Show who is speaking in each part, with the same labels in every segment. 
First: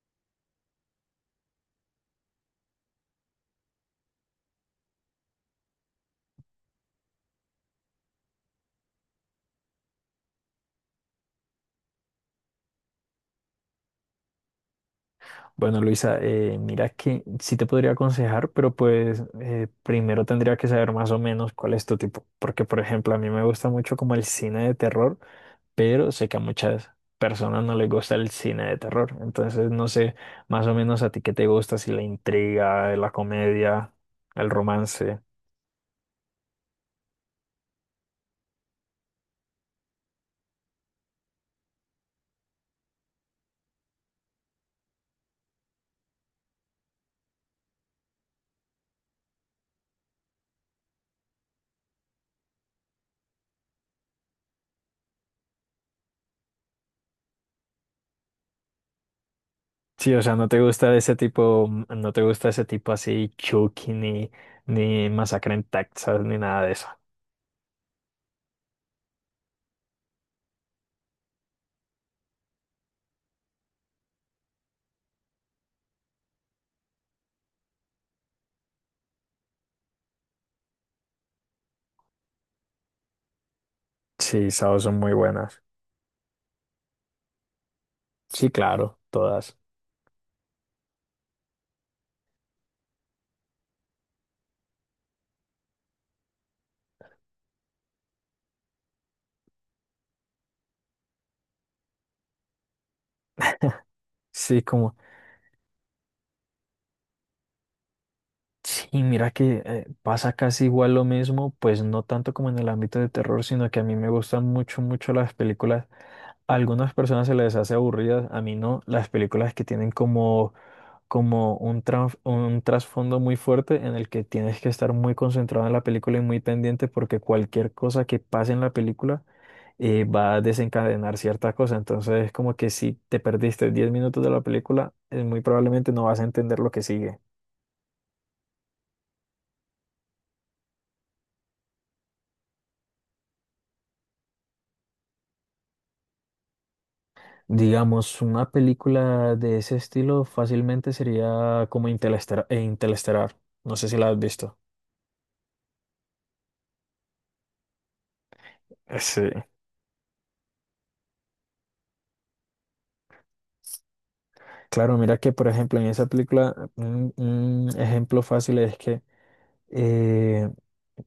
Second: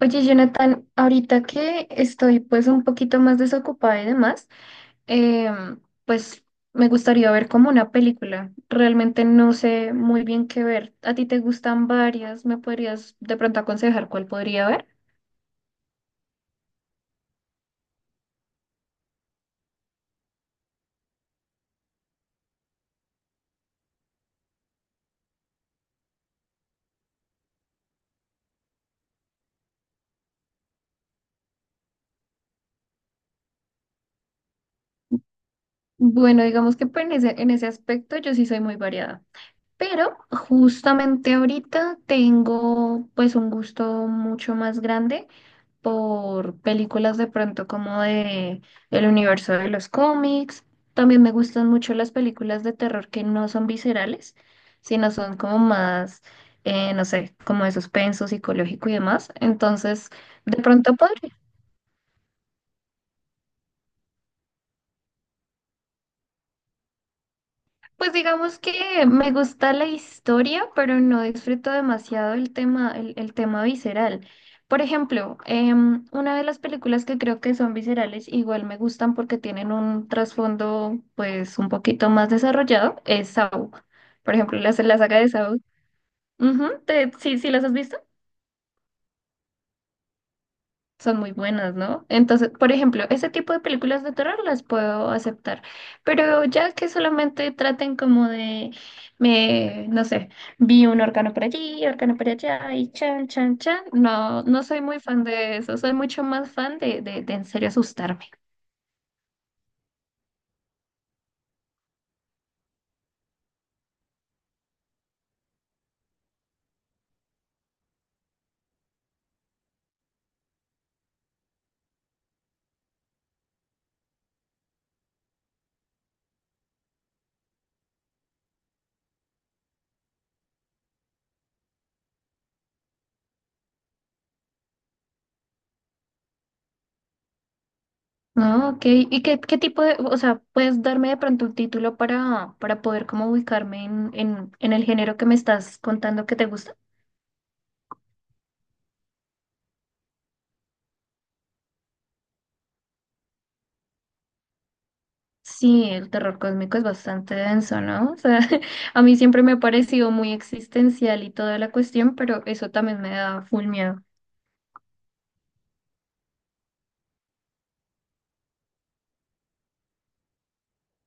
Speaker 1: Oye, Jonathan, ahorita que estoy pues un poquito más desocupada y demás, pues me gustaría ver como una película. Realmente no sé muy bien qué ver. ¿A ti te gustan varias? ¿Me podrías de pronto aconsejar cuál podría ver?
Speaker 2: Bueno, Luisa, mira que sí te podría aconsejar, pero pues primero tendría que saber más o menos cuál es tu tipo, porque por ejemplo a mí me gusta mucho como el cine de terror, pero sé que a muchas personas no les gusta el cine de terror, entonces no sé más o menos a ti qué te gusta, si la intriga, la comedia, el romance.
Speaker 1: Bueno, digamos que pues, en ese aspecto yo sí soy muy variada, pero justamente ahorita tengo pues un gusto mucho más grande por películas de pronto como de el universo de los cómics. También me gustan mucho las películas de terror que no son viscerales, sino son como más, no sé, como de suspenso psicológico y demás. Entonces,
Speaker 2: Sí, o sea, no
Speaker 1: de
Speaker 2: te
Speaker 1: pronto
Speaker 2: gusta ese
Speaker 1: podría.
Speaker 2: tipo, no te gusta ese tipo así Chucky ni Masacre en Texas ni nada de eso.
Speaker 1: Pues digamos que me gusta la historia, pero no disfruto demasiado el tema, el tema visceral. Por ejemplo, una de las películas que creo que son viscerales, igual me gustan porque tienen un trasfondo pues un poquito más desarrollado, es Saw. Por
Speaker 2: Sí,
Speaker 1: ejemplo,
Speaker 2: esas son
Speaker 1: la
Speaker 2: muy
Speaker 1: saga de Saw.
Speaker 2: buenas.
Speaker 1: Ujú, sí, sí, ¿las has visto?
Speaker 2: Sí, claro, todas.
Speaker 1: Son muy buenas, ¿no? Entonces, por ejemplo, ese tipo de películas de terror las puedo aceptar, pero ya que solamente traten como de, no sé, vi un órgano por allí, órgano por allá y chan, chan, chan, no,
Speaker 2: Sí,
Speaker 1: no soy
Speaker 2: como,
Speaker 1: muy fan de eso, soy mucho más fan de en serio asustarme.
Speaker 2: sí, mira que pasa casi igual lo mismo, pues no tanto como en el ámbito de terror, sino que a mí me gustan mucho las películas. A algunas personas se les hace aburridas, a mí no, las películas que tienen como, como un trasfondo muy fuerte en el que tienes que estar muy concentrado en la película y muy pendiente porque cualquier cosa que pase en la película va a desencadenar cierta cosa. Entonces, como que si te perdiste 10 minutos de la película, muy probablemente no vas a entender lo que sigue.
Speaker 1: No, ok. ¿ qué tipo de, o sea, puedes darme de pronto un título para poder como ubicarme en el género que me estás contando que te gusta?
Speaker 2: Digamos, una película de ese estilo fácilmente sería como Interestelar. Interestelar. No sé si la has visto.
Speaker 1: Sí, el terror cósmico es bastante denso, ¿no? O sea, a mí
Speaker 2: Sí.
Speaker 1: siempre me ha parecido muy existencial y toda la cuestión, pero eso también me da full miedo.
Speaker 2: Claro, mira que, por ejemplo, en esa película, un ejemplo fácil es que eh,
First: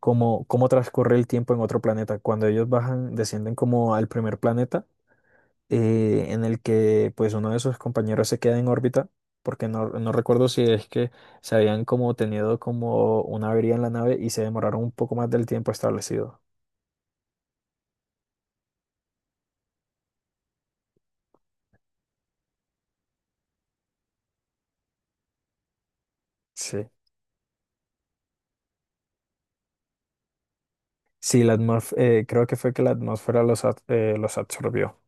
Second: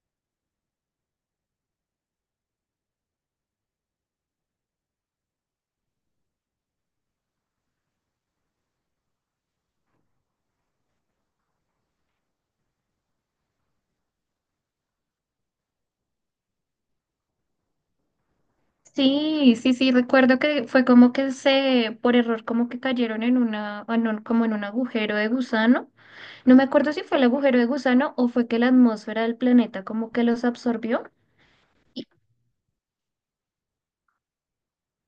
Speaker 2: como, cómo transcurre el tiempo en otro planeta. Cuando ellos bajan, descienden como al primer planeta, en el que pues uno de sus compañeros se queda en órbita, porque no recuerdo si es que se habían como tenido como una avería en la nave y se demoraron un poco más del tiempo establecido.
Speaker 1: Sí, sí, sí, recuerdo que fue como que se, por error, como que cayeron en una, como en un agujero de gusano. No me
Speaker 2: Sí,
Speaker 1: acuerdo si fue el agujero de gusano o fue que la atmósfera del planeta como que los absorbió.
Speaker 2: sí, la atmósfera, creo que fue que la atmósfera los absorbió.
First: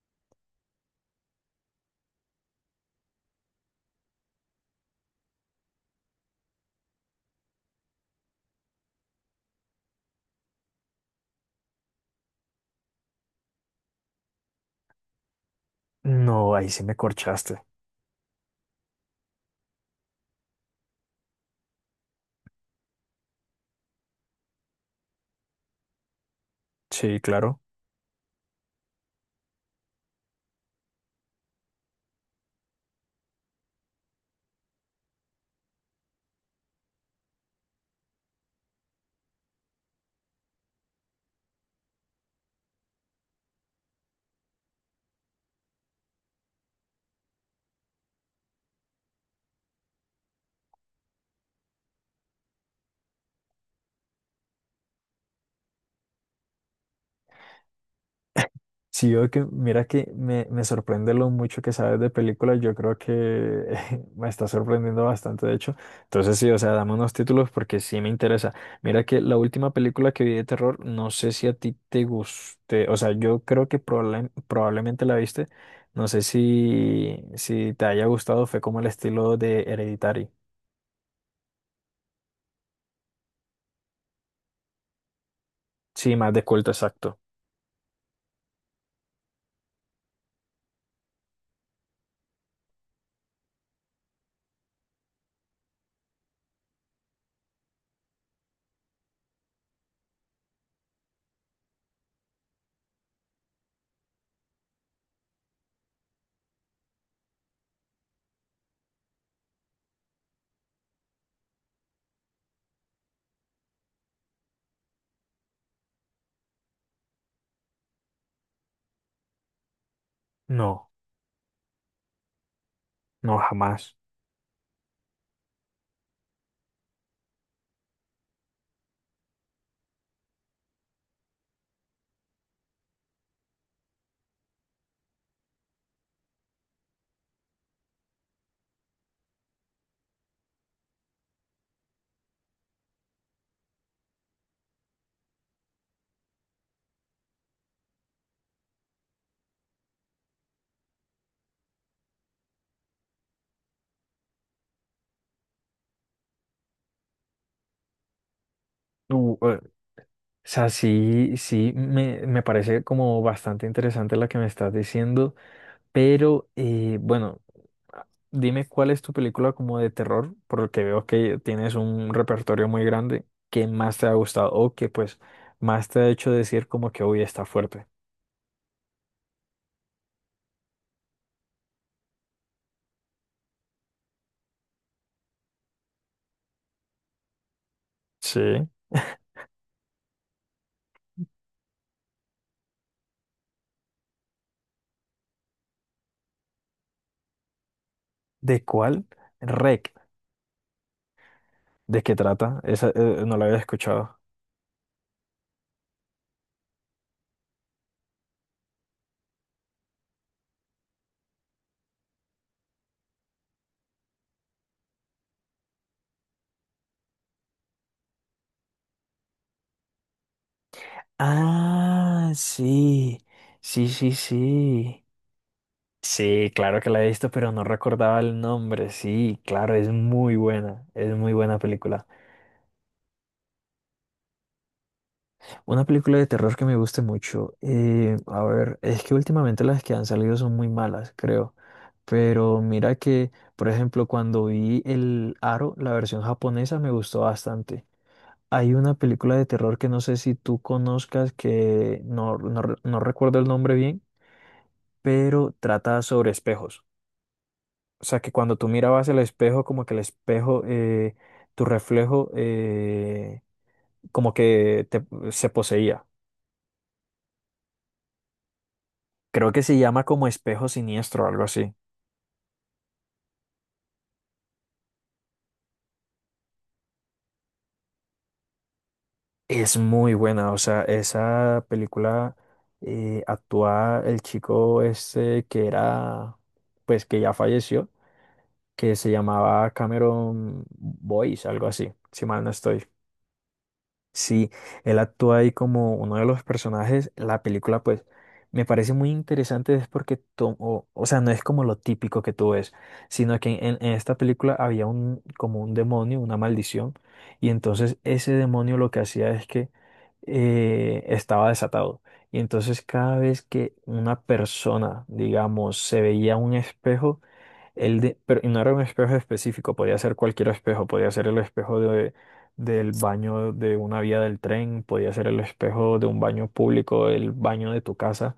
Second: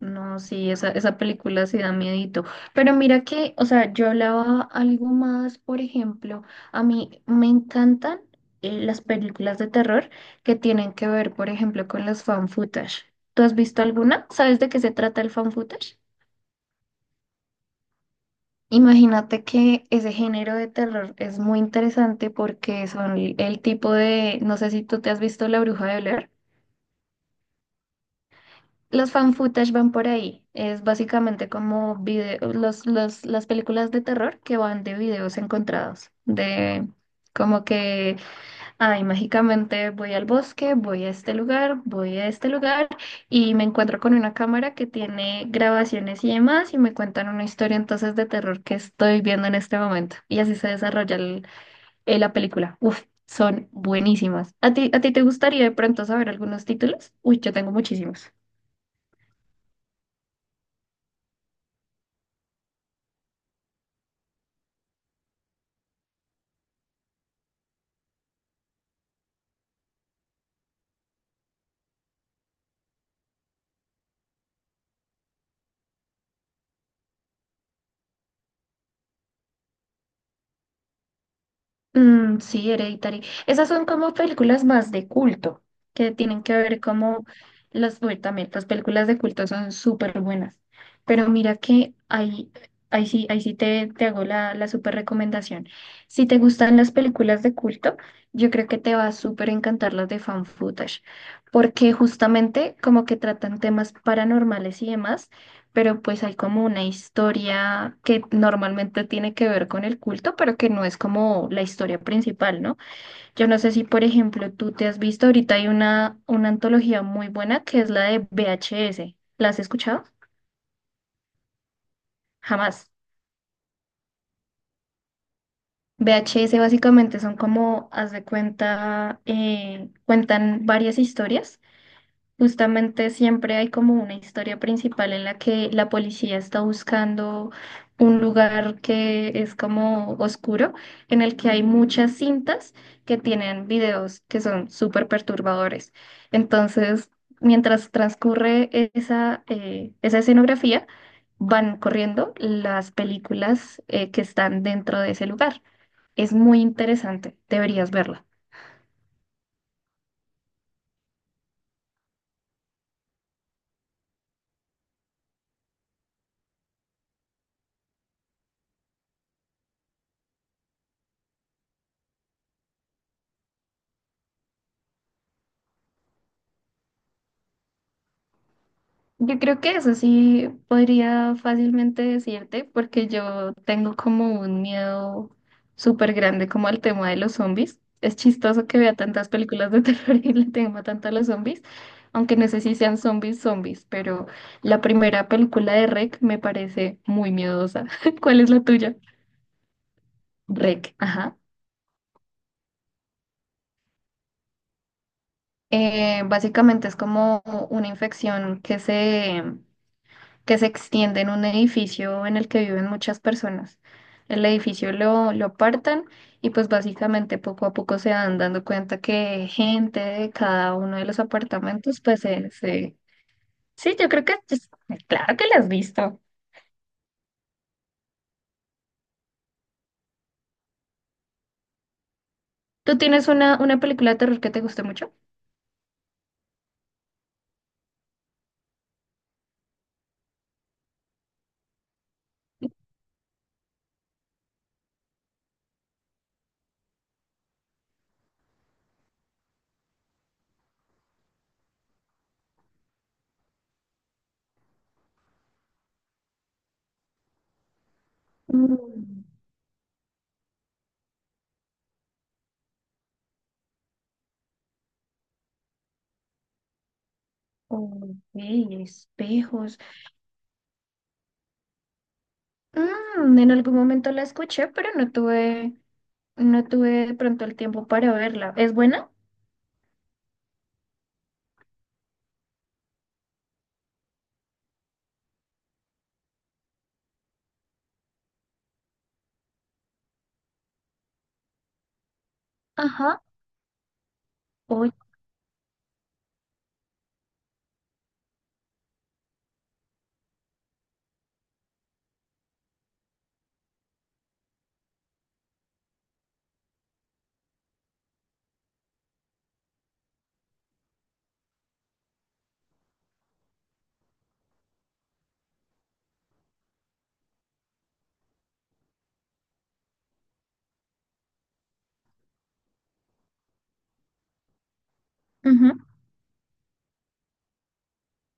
Speaker 1: No, sí, esa película sí da miedito. Pero mira que, o sea, yo hablaba algo más, por ejemplo, a mí me encantan las películas de terror que tienen que ver, por ejemplo, con los fan footage. ¿Tú has visto alguna? ¿Sabes de qué se trata el fan footage?
Speaker 2: No, ahí sí me corchaste.
Speaker 1: Imagínate que ese género de terror es muy interesante porque son el tipo de, no sé si tú te has visto La Bruja de Blair.
Speaker 2: Sí, claro.
Speaker 1: Los fan footage van por ahí. Es básicamente como las películas de terror que van de videos encontrados. De como que, ay, mágicamente voy al bosque, voy a este lugar, voy a este lugar y me encuentro con una cámara que tiene grabaciones y demás y me cuentan una historia entonces de terror que estoy viendo en este momento. Y así se desarrolla la película. Uf, son buenísimas. A ti te gustaría de pronto saber algunos títulos? Uy, yo tengo muchísimos.
Speaker 2: Sí, yo que, mira que me sorprende lo mucho que sabes de películas. Yo creo que me está sorprendiendo bastante, de hecho. Entonces, sí, o sea, dame unos títulos porque sí me interesa. Mira que la última película que vi de terror, no sé si a ti te guste. O sea, yo creo que probablemente la viste. No sé si te haya gustado, fue como el estilo de Hereditary.
Speaker 1: Mm, sí, Hereditary. Esas son como películas más de culto, que
Speaker 2: Sí, más
Speaker 1: tienen
Speaker 2: de
Speaker 1: que
Speaker 2: culto,
Speaker 1: ver
Speaker 2: exacto.
Speaker 1: como las. Bueno, también las películas de culto son súper buenas. Pero mira que ahí, ahí sí te hago la, la súper recomendación. Si te gustan las películas de culto, yo creo que te va a súper encantar las de fan footage, porque justamente como que tratan temas paranormales y demás, pero pues hay como una historia que normalmente tiene que ver con el culto, pero que no es como la historia principal, ¿no? Yo no sé si, por ejemplo, tú te has visto, ahorita hay una antología muy buena que es la de VHS. ¿La has escuchado?
Speaker 2: No,
Speaker 1: Jamás.
Speaker 2: no, jamás.
Speaker 1: VHS básicamente son como, haz de cuenta, cuentan varias historias. Justamente siempre hay como una historia principal en la que la policía está buscando un lugar que es como oscuro, en el que hay muchas cintas que tienen videos que son súper perturbadores. Entonces, mientras transcurre esa, esa escenografía, van corriendo las películas, que están dentro de ese lugar. Es muy interesante, deberías verla.
Speaker 2: O sea, sí, sí, me parece como bastante interesante la que me estás diciendo, pero bueno, dime cuál es tu película como de terror, por lo que veo que tienes un repertorio muy grande, que más te ha gustado o que pues más te ha hecho decir como que hoy está fuerte.
Speaker 1: Yo creo que eso sí podría fácilmente decirte, porque yo tengo como un miedo súper grande como al tema de los zombies. Es chistoso
Speaker 2: Sí.
Speaker 1: que vea tantas películas de terror y le tema tanto a los zombies, aunque no sé si sean zombies zombies, pero la primera película de REC me parece muy miedosa. ¿Cuál es la
Speaker 2: ¿De
Speaker 1: tuya?
Speaker 2: cuál? Rec.
Speaker 1: REC, ajá.
Speaker 2: ¿De qué trata? Esa no la había escuchado.
Speaker 1: Básicamente es como una infección que se extiende en un edificio en el que viven muchas personas. El edificio lo apartan y pues básicamente poco a poco se van dando cuenta que gente de cada uno de los apartamentos, pues
Speaker 2: Ah, sí, sí,
Speaker 1: sí, yo
Speaker 2: sí,
Speaker 1: creo que...
Speaker 2: sí.
Speaker 1: claro que la has visto.
Speaker 2: Sí, claro que la he visto, pero no recordaba el nombre. Sí, claro, es muy buena película.
Speaker 1: ¿Tú tienes una película de terror que te guste mucho?
Speaker 2: Una película de terror que me guste mucho. A ver, es que últimamente las que han salido son muy malas, creo. Pero mira que, por ejemplo, cuando vi El Aro, la versión japonesa, me gustó bastante. Hay una película de terror que no sé si tú conozcas, que no recuerdo el nombre bien pero trata sobre espejos. O sea, que cuando tú mirabas el
Speaker 1: Mm,
Speaker 2: espejo, como que el espejo, tu reflejo, como que te- se poseía.
Speaker 1: ok,
Speaker 2: Creo que se
Speaker 1: espejos.
Speaker 2: llama como espejo siniestro o algo así.
Speaker 1: Mm, en algún momento la escuché, pero no tuve, no tuve de pronto el tiempo para verla. ¿Es buena?
Speaker 2: Es muy buena, o sea, esa película actúa el chico ese que era, pues que ya falleció, que se llamaba Cameron Boyce, algo así, si mal no estoy.
Speaker 1: Ajá.
Speaker 2: Sí,
Speaker 1: Hoy.
Speaker 2: él actúa ahí como uno de los personajes. La película, pues, me parece muy interesante, es porque tomó, o sea, no es como lo típico que tú ves, sino que en esta película había como un demonio, una maldición, y entonces ese demonio lo que hacía es que estaba desatado. Y entonces cada vez que una persona, digamos, se veía un espejo, el de, pero y no era un espejo específico, podía ser cualquier espejo, podía ser el espejo del baño de una vía del tren, podía ser el espejo de un baño público, el baño de tu casa,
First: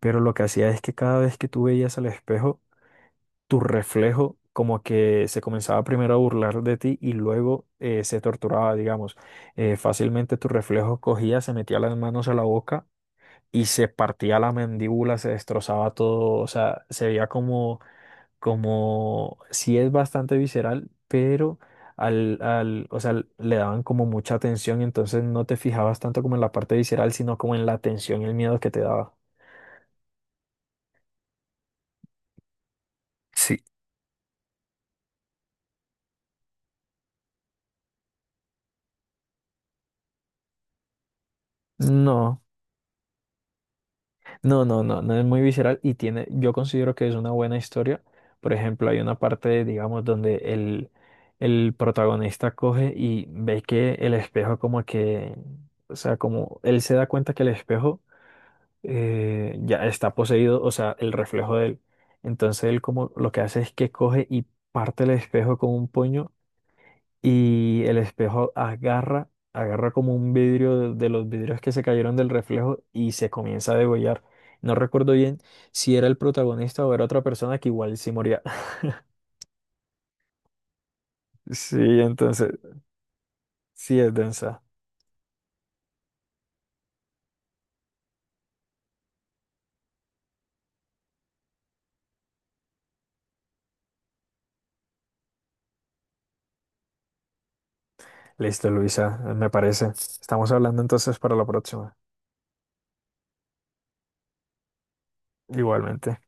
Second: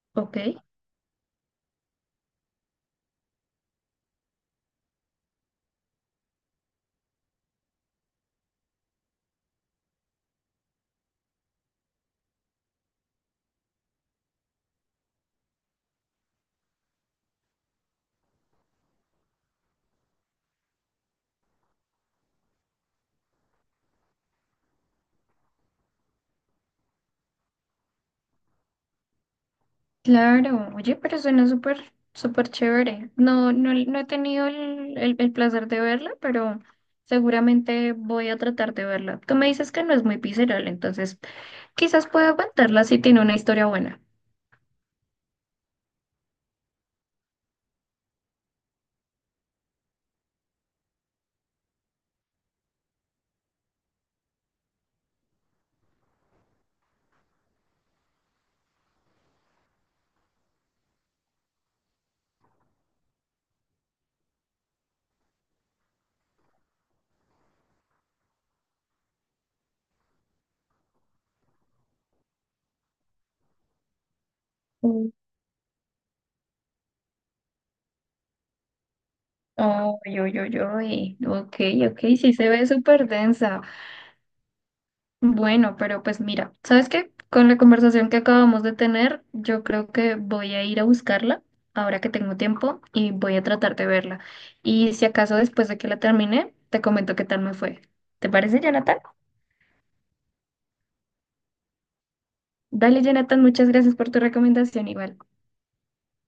Speaker 2: pero lo
Speaker 1: Ok.
Speaker 2: que hacía es que cada vez que tú veías al espejo, tu reflejo como que se comenzaba primero a burlar de ti y luego se torturaba, digamos. Fácilmente tu reflejo cogía, se metía las manos a la boca y se partía la mandíbula, se destrozaba todo, o sea, se veía como como sí es bastante visceral, pero o sea, le daban como mucha atención, entonces no te fijabas tanto como en la parte visceral, sino como en la tensión y el miedo que te daba.
Speaker 1: Claro, oye, pero suena súper, súper chévere. No,
Speaker 2: Sí.
Speaker 1: no, no he tenido el, el placer de verla, pero seguramente voy a tratar de verla. Tú me dices que no es muy visceral, entonces quizás pueda
Speaker 2: No,
Speaker 1: aguantarla si tiene una historia buena.
Speaker 2: no, no es muy visceral y tiene, yo considero que es una buena historia. Por ejemplo, hay una parte, digamos, donde el protagonista coge y ve que el espejo como que, o sea, como él se da cuenta que el espejo ya está poseído, o sea, el reflejo de él. Entonces él como lo que hace es que coge y parte el espejo con un puño y el espejo agarra como un vidrio de los vidrios que se cayeron del reflejo y se comienza a degollar. No
Speaker 1: Mm.
Speaker 2: recuerdo bien si era el protagonista o era otra persona que igual sí moría.
Speaker 1: Oh, yo, ok,
Speaker 2: Sí,
Speaker 1: ok, sí se
Speaker 2: entonces,
Speaker 1: ve súper densa.
Speaker 2: sí es densa.
Speaker 1: Bueno, pero pues mira, ¿sabes qué? Con la conversación que acabamos de tener, yo creo que voy a ir a buscarla ahora que tengo tiempo y voy a tratar de verla. Y si acaso después de que la termine, te comento qué tal me fue. ¿Te parece,
Speaker 2: Listo,
Speaker 1: Jonathan?
Speaker 2: Luisa, me parece. Estamos hablando entonces para la próxima.
Speaker 1: Dale, Jonathan, muchas gracias por tu recomendación igual.
Speaker 2: Igualmente.